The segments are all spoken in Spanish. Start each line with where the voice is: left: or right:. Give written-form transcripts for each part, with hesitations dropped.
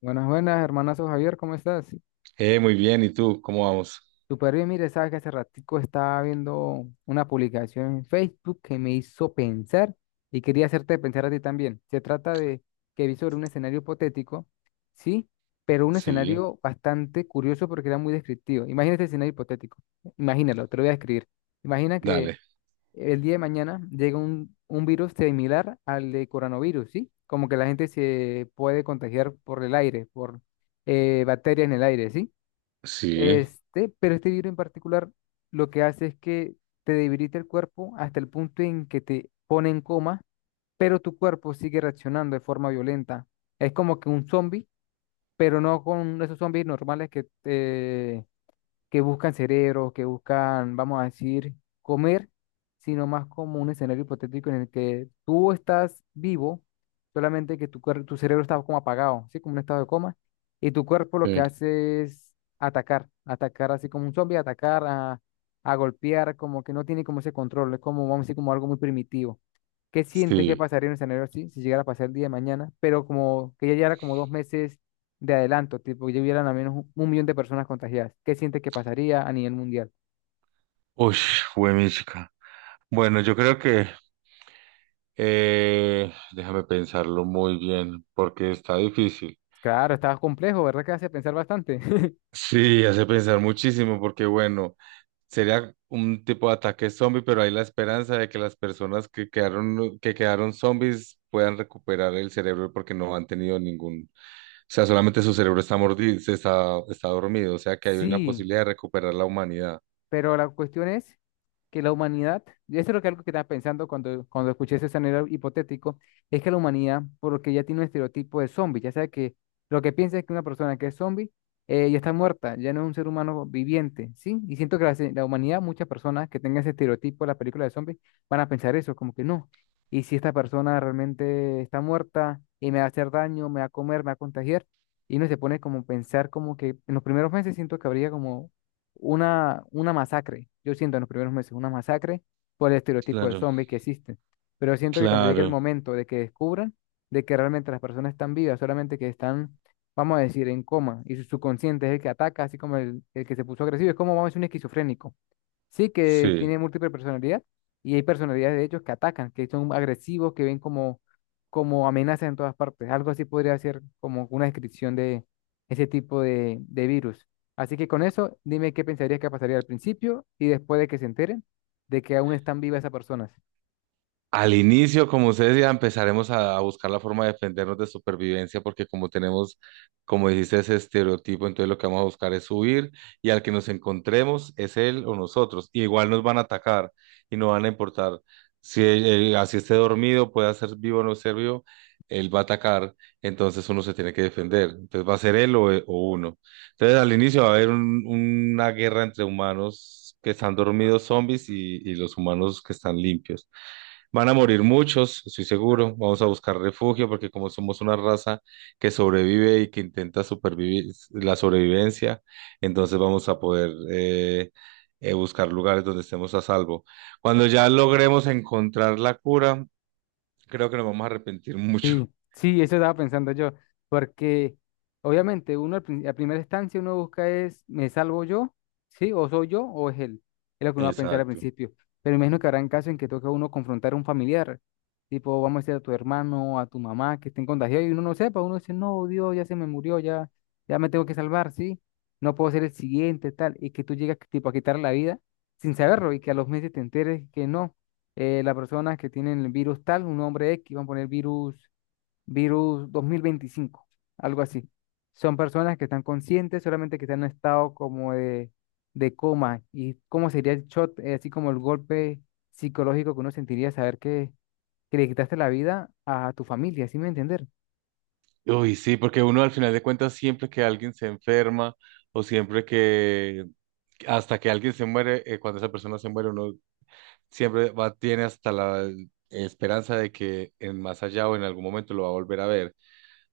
left: Buenas, buenas, hermanazo Javier, ¿cómo estás?
right: Muy bien, ¿y tú? ¿Cómo vamos?
left: Súper bien, mire, sabes que hace ratico estaba viendo una publicación en Facebook que me hizo pensar y quería hacerte pensar a ti también. Se trata de que vi sobre un escenario hipotético, sí, pero un
right: Sí,
left: escenario bastante curioso porque era muy descriptivo. Imagina este escenario hipotético, imagínalo, te lo voy a describir. Imagina que
right: dale.
left: el día de mañana llega un virus similar al de coronavirus, ¿sí? Como que la gente se puede contagiar por el aire, por bacterias en el aire, ¿sí?
right: Sí,
left: Pero este virus en particular lo que hace es que te debilita el cuerpo hasta el punto en que te pone en coma, pero tu cuerpo sigue reaccionando de forma violenta. Es como que un zombie, pero no con esos zombies normales que buscan cerebros, que buscan, vamos a decir, comer, sino más como un escenario hipotético en el que tú estás vivo, solamente que tu cerebro está como apagado, ¿sí? Como un estado de coma, y tu cuerpo lo que
right: sí,
left: hace es atacar, atacar así como un zombie, atacar a golpear, como que no tiene como ese control, es como, vamos a decir, como algo muy primitivo. ¿Qué sientes que
right: sí.
left: pasaría en un escenario así si llegara a pasar el día de mañana? Pero como que ya llevara como 2 meses de adelanto, tipo, ya hubieran al menos un millón de personas contagiadas. ¿Qué siente que pasaría a nivel mundial?
right: Uy, chica. Bueno, yo creo que déjame pensarlo muy bien porque está difícil.
left: Claro, estaba complejo, ¿verdad? Que hace pensar bastante.
right: Sí, hace pensar muchísimo porque bueno, sería un tipo de ataque zombie, pero hay la esperanza de que las personas que quedaron zombies puedan recuperar el cerebro porque no han tenido ningún. O sea, solamente su cerebro está mordido, se está, está dormido, o sea que hay una
left: Sí,
right: posibilidad de recuperar la humanidad.
left: pero la cuestión es que la humanidad, y esto es lo que algo que estaba pensando cuando escuché ese escenario hipotético, es que la humanidad, porque ya tiene un estereotipo de zombie, ya sabe que lo que piensa es que una persona que es zombie ya está muerta, ya no es un ser humano viviente, ¿sí? Y siento que la humanidad, muchas personas que tengan ese estereotipo de la película de zombies, van a pensar eso, como que no. Y si esta persona realmente está muerta y me va a hacer daño, me va a comer, me va a contagiar, y uno se pone como a pensar como que en los primeros meses siento que habría como una masacre. Yo siento en los primeros meses una masacre por el estereotipo de
right: Claro,
left: zombies que existe. Pero siento que cuando llegue el
right: claro.
left: momento de que descubran de que realmente las personas están vivas, solamente que están, vamos a decir, en coma, y su subconsciente es el que ataca, así como el que se puso agresivo, es como, vamos a decir, un esquizofrénico. Sí, que
right: Sí.
left: tiene múltiple personalidad y hay personalidades de ellos que atacan, que son agresivos, que ven como, como amenazas en todas partes. Algo así podría ser como una descripción de ese tipo de virus. Así que con eso, dime qué pensarías que pasaría al principio y después de que se enteren de que aún están vivas esas personas.
right: Al inicio, como ustedes ya empezaremos a buscar la forma de defendernos de supervivencia, porque como tenemos, como dijiste, ese estereotipo, entonces lo que vamos a buscar es huir y al que nos encontremos es él o nosotros. Y igual nos van a atacar y no van a importar si así esté dormido, pueda ser vivo o no ser vivo, él va a atacar, entonces uno se tiene que defender. Entonces va a ser él o uno. Entonces al inicio va a haber una guerra entre humanos que están dormidos, zombies y los humanos que están limpios. Van a morir muchos, estoy seguro. Vamos a buscar refugio porque como somos una raza que sobrevive y que intenta supervivir la sobrevivencia, entonces vamos a poder buscar lugares donde estemos a salvo. Cuando ya logremos encontrar la cura, creo que nos vamos a arrepentir mucho.
left: Sí, sí, eso estaba pensando yo, porque obviamente uno a primera instancia uno busca es, ¿me salvo yo? ¿Sí? ¿O soy yo? ¿O es él? Es lo que uno va a pensar al
right: Exacto.
left: principio. Pero imagino que habrán casos en que toca a uno confrontar a un familiar, tipo, vamos a decir a tu hermano, a tu mamá, que estén contagiados y uno no sepa, uno dice, no, Dios, ya se me murió, ya, ya me tengo que salvar, ¿sí? No puedo ser el siguiente, tal, y que tú llegas tipo a quitar la vida sin saberlo y que a los meses te enteres que no. La persona que tiene el virus tal, un hombre X, van a poner virus 2025 algo así. Son personas que están conscientes, solamente que están en un estado como de coma. ¿Y cómo sería el shot, así como el golpe psicológico que uno sentiría saber que le quitaste la vida a tu familia, ¿sí me entender?
right: Uy, sí, porque uno al final de cuentas siempre que alguien se enferma o siempre que hasta que alguien se muere, cuando esa persona se muere, uno siempre va, tiene hasta la esperanza de que en más allá o en algún momento lo va a volver a ver. O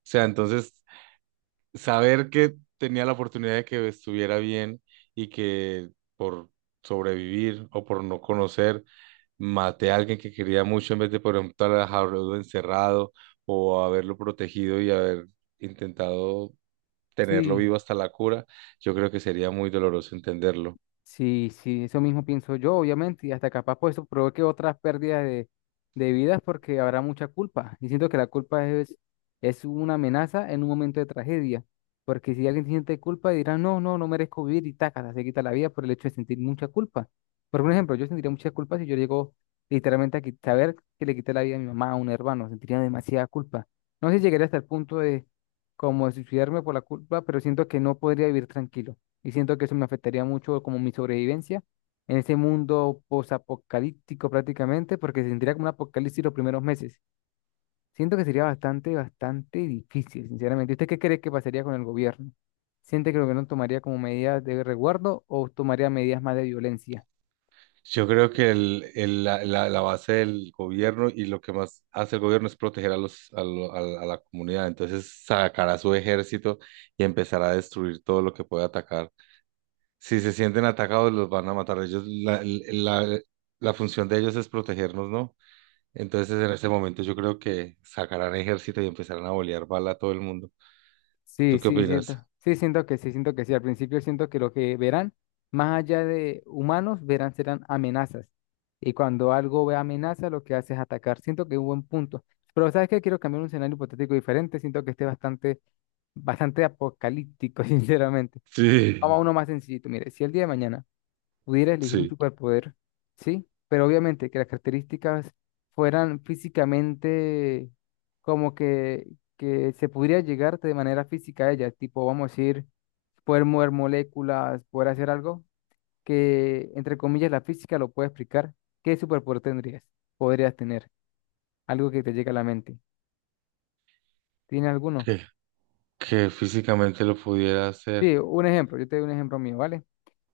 right: sea, entonces, saber que tenía la oportunidad de que estuviera bien y que por sobrevivir o por no conocer, maté a alguien que quería mucho en vez de, por ejemplo, haberlo encerrado o haberlo protegido y haber intentado tenerlo
left: Sí,
right: vivo hasta la cura, yo creo que sería muy doloroso entenderlo.
left: sí, sí, eso mismo pienso yo, obviamente, y hasta capaz pues eso provoque otras pérdidas de vidas porque habrá mucha culpa. Y siento que la culpa es una amenaza en un momento de tragedia, porque si alguien siente culpa dirá, no, no, no merezco vivir y tácata, se quita la vida por el hecho de sentir mucha culpa. Por un ejemplo, yo sentiría mucha culpa si yo llego literalmente saber que le quité la vida a mi mamá, a un hermano, sentiría demasiada culpa. No sé si llegaría hasta el punto de como de suicidarme por la culpa, pero siento que no podría vivir tranquilo y siento que eso me afectaría mucho como mi sobrevivencia en ese mundo posapocalíptico prácticamente, porque se sentiría como un apocalipsis los primeros meses. Siento que sería bastante, bastante difícil, sinceramente. ¿Usted qué cree que pasaría con el gobierno? ¿Siente que el gobierno tomaría como medidas de resguardo o tomaría medidas más de violencia?
right: Yo creo que la, la base del gobierno y lo que más hace el gobierno es proteger a los, a, lo- a la comunidad. Entonces sacará su ejército y empezará a destruir todo lo que pueda atacar. Si se sienten atacados, los van a matar. Ellos, la función de ellos es protegernos, ¿no? Entonces en ese momento yo creo que sacarán ejército y empezarán a bolear bala a todo el mundo.
left: Sí,
right: ¿Tú qué opinas?
left: sí, siento que sí, siento que sí. Al principio siento que lo que verán, más allá de humanos, verán serán amenazas. Y cuando algo ve amenaza, lo que hace es atacar. Siento que es un buen punto. Pero ¿sabes qué? Quiero cambiar un escenario hipotético diferente. Siento que esté bastante, bastante apocalíptico, sinceramente. Vamos
right: Sí,
left: a uno más sencillito. Mire, si el día de mañana pudieras elegir un
right: sí,
left: superpoder, ¿sí? Pero obviamente que las características fueran físicamente como que se pudiera llegar de manera física a ellas, tipo, vamos a decir, poder mover moléculas, poder hacer algo que, entre comillas, la física lo puede explicar. ¿Qué superpoder tendrías? Podrías tener algo que te llegue a la mente. ¿Tiene alguno?
right: que, que físicamente lo pudiera hacer.
left: Sí, un ejemplo, yo te doy un ejemplo mío, ¿vale?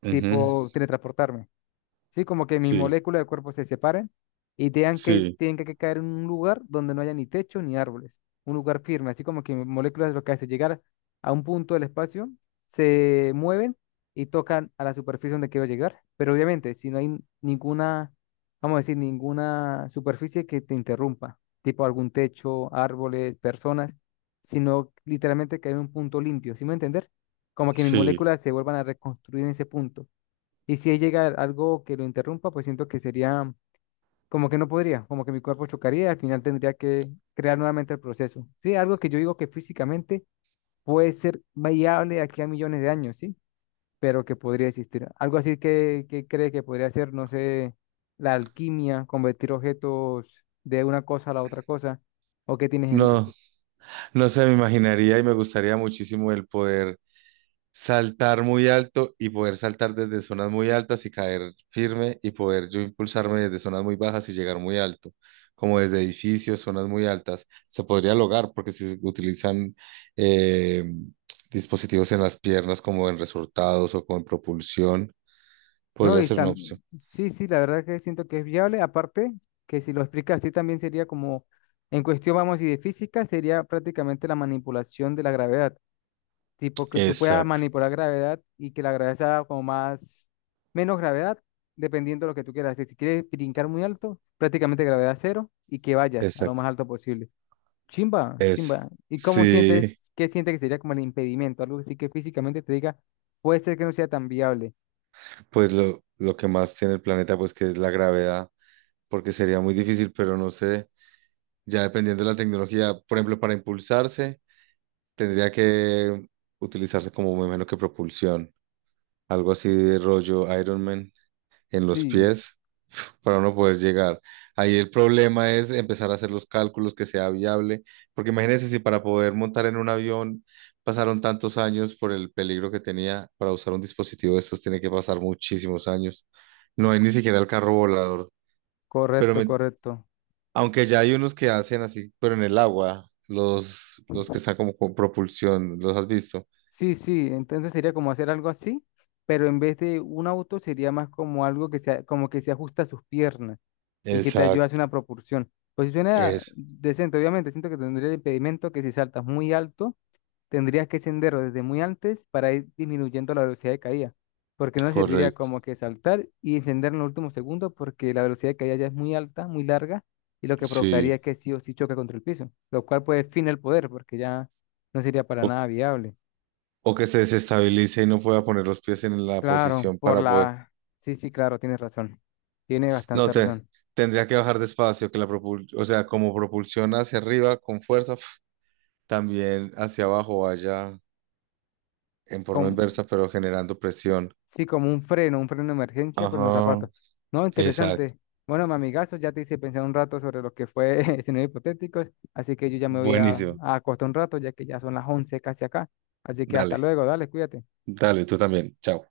right: Ujú,
left: Tipo, teletransportarme. Sí, como que mis
right: sí,
left: moléculas del cuerpo se separen y tengan que,
right: sí.
left: tienen que caer en un lugar donde no haya ni techo ni árboles, un lugar firme, así como que mis moléculas lo que hace llegar a un punto del espacio, se mueven y tocan a la superficie donde quiero llegar, pero obviamente si no hay ninguna, vamos a decir, ninguna superficie que te interrumpa, tipo algún techo, árboles, personas, sino literalmente caer en un punto limpio, ¿sí me entender? Como que mis
right: Sí,
left: moléculas se vuelvan a reconstruir en ese punto. Y si ahí llega algo que lo interrumpa, pues siento que sería como que no podría, como que mi cuerpo chocaría y al final tendría que crear nuevamente el proceso. Sí, algo que yo digo que físicamente puede ser viable de aquí a millones de años, sí, pero que podría existir. Algo así que cree que podría ser, no sé, la alquimia, convertir objetos de una cosa a la otra cosa, o qué tienes en
right: no,
left: mente.
right: no se me imaginaría y me gustaría muchísimo el poder saltar muy alto y poder saltar desde zonas muy altas y caer firme y poder yo impulsarme desde zonas muy bajas y llegar muy alto, como desde edificios, zonas muy altas. Se podría lograr porque si se utilizan eh, dispositivos en las piernas como en resultados o con propulsión,
left: No,
right: podría
left: y
right: ser una opción.
left: están, sí, sí, la verdad que siento que es viable. Aparte, que si lo explicas así también sería como, en cuestión, vamos, y de física, sería prácticamente la manipulación de la gravedad. Tipo que tú puedas
right: Exacto,
left: manipular gravedad y que la gravedad sea como más, menos gravedad, dependiendo de lo que tú quieras hacer. Si quieres brincar muy alto, prácticamente gravedad cero y que vayas a lo
right: exacto,
left: más alto posible. Chimba,
right: eso.
left: chimba. ¿Y cómo sientes,
right: Sí,
left: qué sientes que sería como el impedimento? Algo así que físicamente te diga, puede ser que no sea tan viable.
right: pues lo que más tiene el planeta, pues que es la gravedad. Porque sería muy difícil, pero no sé, ya dependiendo de la tecnología, por ejemplo, para impulsarse, tendría que utilizarse como me imagino que propulsión, algo así de rollo Iron Man en los
left: Sí.
right: pies para uno poder llegar. Ahí el problema es empezar a hacer los cálculos que sea viable, porque imagínense si para poder montar en un avión pasaron tantos años por el peligro que tenía, para usar un dispositivo de estos tiene que pasar muchísimos años. No hay ni siquiera el carro volador. Pero
left: Correcto,
right: me,
left: correcto.
right: Aunque ya hay unos que hacen así, pero en el agua, los que están como con propulsión, ¿los has visto?
left: Sí, sí, entonces sería como hacer algo así, pero en vez de un auto sería más como algo que se, como que se ajusta a sus piernas y que te ayuda a hacer
right: Exacto,
left: una propulsión. Pues suena
right: es
left: decente, obviamente, siento que tendría el impedimento que si saltas muy alto tendrías que ascender desde muy antes para ir disminuyendo la velocidad de caída, porque no le serviría
right: correcto,
left: como que saltar y descender en los últimos segundos, porque la velocidad de caída ya es muy alta, muy larga, y lo que provocaría
right: sí.
left: es que sí o sí choque contra el piso, lo cual puede fin el poder, porque ya no sería para
right: O,
left: nada viable.
right: o que se desestabilice y no pueda poner los pies en la
left: Claro,
right: posición
left: por
right: para poder.
left: la... Sí, sí, claro, tienes razón. Tiene
right: No,
left: bastante
right: te,
left: razón.
right: Tendría que bajar despacio, que o sea, como propulsión hacia arriba con fuerza, pf, también hacia abajo vaya en forma
left: Con-
right: inversa, pero generando presión.
left: Sí, como un freno de emergencia, pero en los
right: Ajá,
left: zapatos. No,
right: exacto.
left: interesante. Bueno, mi amigazo, ya te hice pensar un rato sobre lo que fue escenarios hipotéticos, así que yo ya me voy a,
right: Buenísimo.
left: a acostar un rato, ya que ya son las 11 casi acá. Así que hasta
right: Dale,
left: luego, dale, cuídate.
right: dale, tú también. Chao.